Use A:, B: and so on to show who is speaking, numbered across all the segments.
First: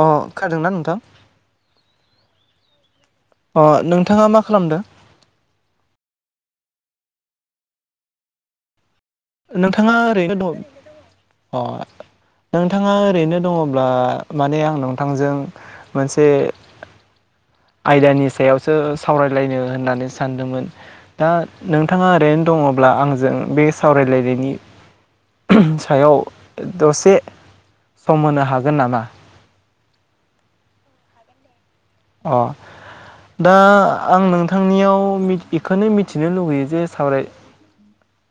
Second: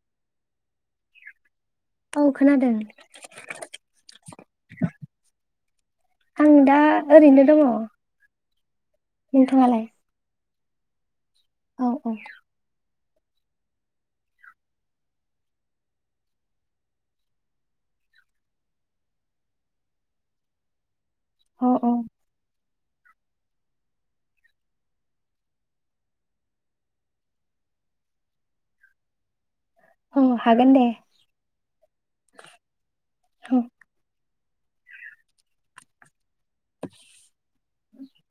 A: अ खोनादोंना नोंथां?
B: औ खोनादों ।
A: अ नोंथाङा मा खालामदों
B: आं दा ओरैनो दङ ।
A: नोंथाङा ओरैनो दं अ
B: औ औ
A: नोंथाङा ओरैनो दङब्ला माने आं नोंथांजों मोनसे आयदानि सायावसो सावरायलायनो होननानै सानदोंमोन दा
B: अ अ
A: नोंथाङा ओरैनो दङ ब्ला आंजों बे सावरायलायनायनि सायाव दसे सम होनो हागोन नामा?
B: औ हागोन दे ।
A: अ दा आं नों थांनियाव मि इखोनो मिथि नो लुुबैयो जे सावराय
B: [inaudible]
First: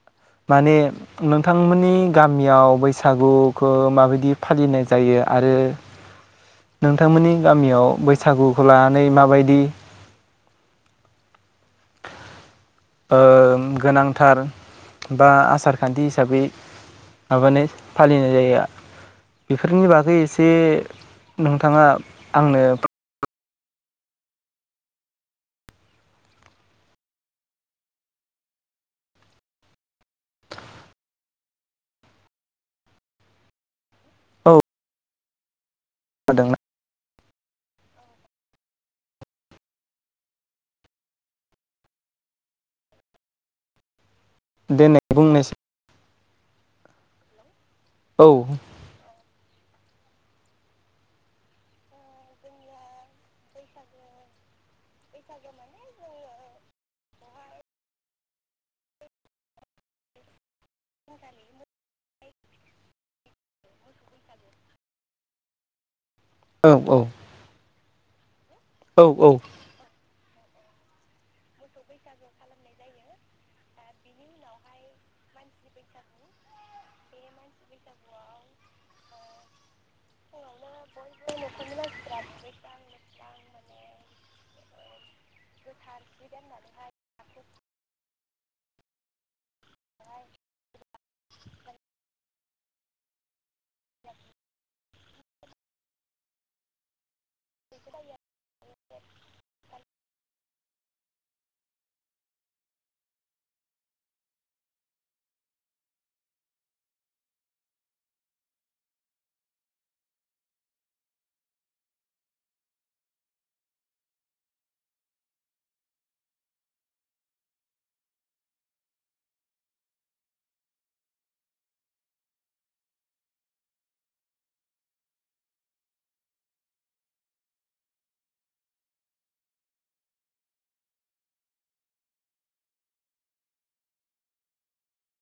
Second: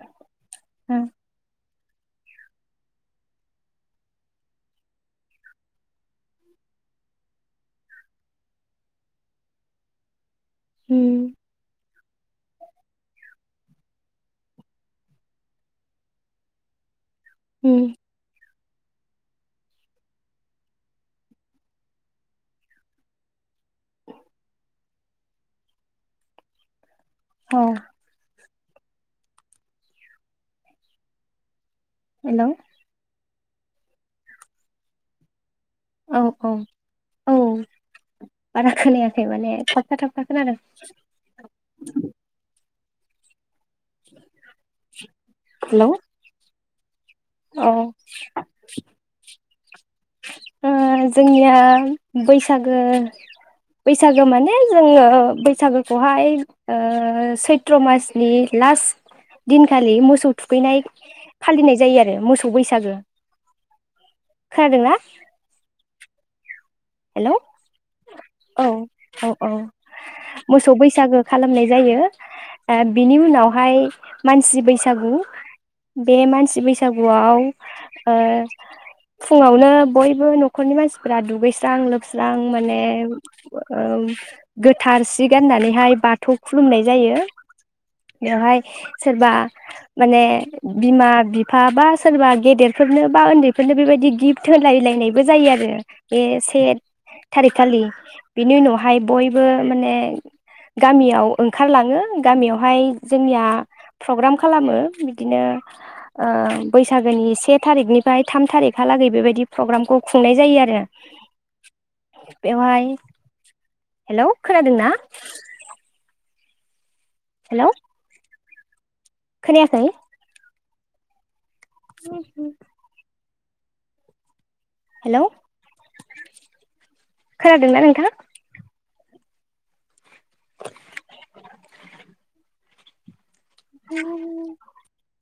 A: माने
B: ओं
A: नोंथांमोननि गामियाव बैसागुखौ माबायदि फालिनाय जायो आरो नोंथांमोननि गामियाव बैसागुखौ लानानै माबायदि
B: होम ।
A: ओम गोनांथार बा आसारखान्थि हिसाबै माबानाय
B: उम
A: फालिनाय जायो बेफोरनि बागै एसे नोंथाङा आंनो
B: [inaudible] औ हेलौ
A: औ
B: औ औ
A: [unintelligible]
B: औ बारा खोनायाखै माने थाबथा थाबथा खोनादों
A: दे नाइ बुंनोसा
B: हेलौ औ [unintelligible] ओ जोंनिया बैसागो बैसागो माने जोङो बैसागोखौहाय सैथ्र' मासनि लास्ट दिनखालि मोसौ थुखैनाय फालिनाय जायो आरो मोसौ बैसागो खोनादोंना?
A: औ औ
B: हेलौ
A: औ औ
B: मोसौ बैसागो खालामनाय जायो ओ बिनि उनावहाय मानसि बैसागु बे मानसि बैसागुआव ओ फुङावनो बयबो न'खरनि मानसिफ्रा दुगै स्रां लोबस्रां माने ओ गोथार सि गाननानैहाय बाथौ खुलुमनाय जायो बेवहाय सोरबा माने बिमा बिफा बा सोरबा गेदेरफोरनो बा उन्दैफोरनो बेबायदि गिफ्ट होलायलायनायबो जायो आरो बे [unintelligible] थारिक खालि बिनि उनावहाय बयबो माने गामियाव ओंखारलाङो गामियावहाय जोंनिया प्रग्राम खालामो बिदिनो ओ बैसागोनि से थारिखनिफ्राय थाम थारिखहालागै बेबायदि प्रग्रामखौ खुंनाय जायो आरो बेवहाय हेलौ खोनादोंना? हेलौ खोनायाखै? हो हो हेलौ खोनादों ना नोंथां? [unintelligible]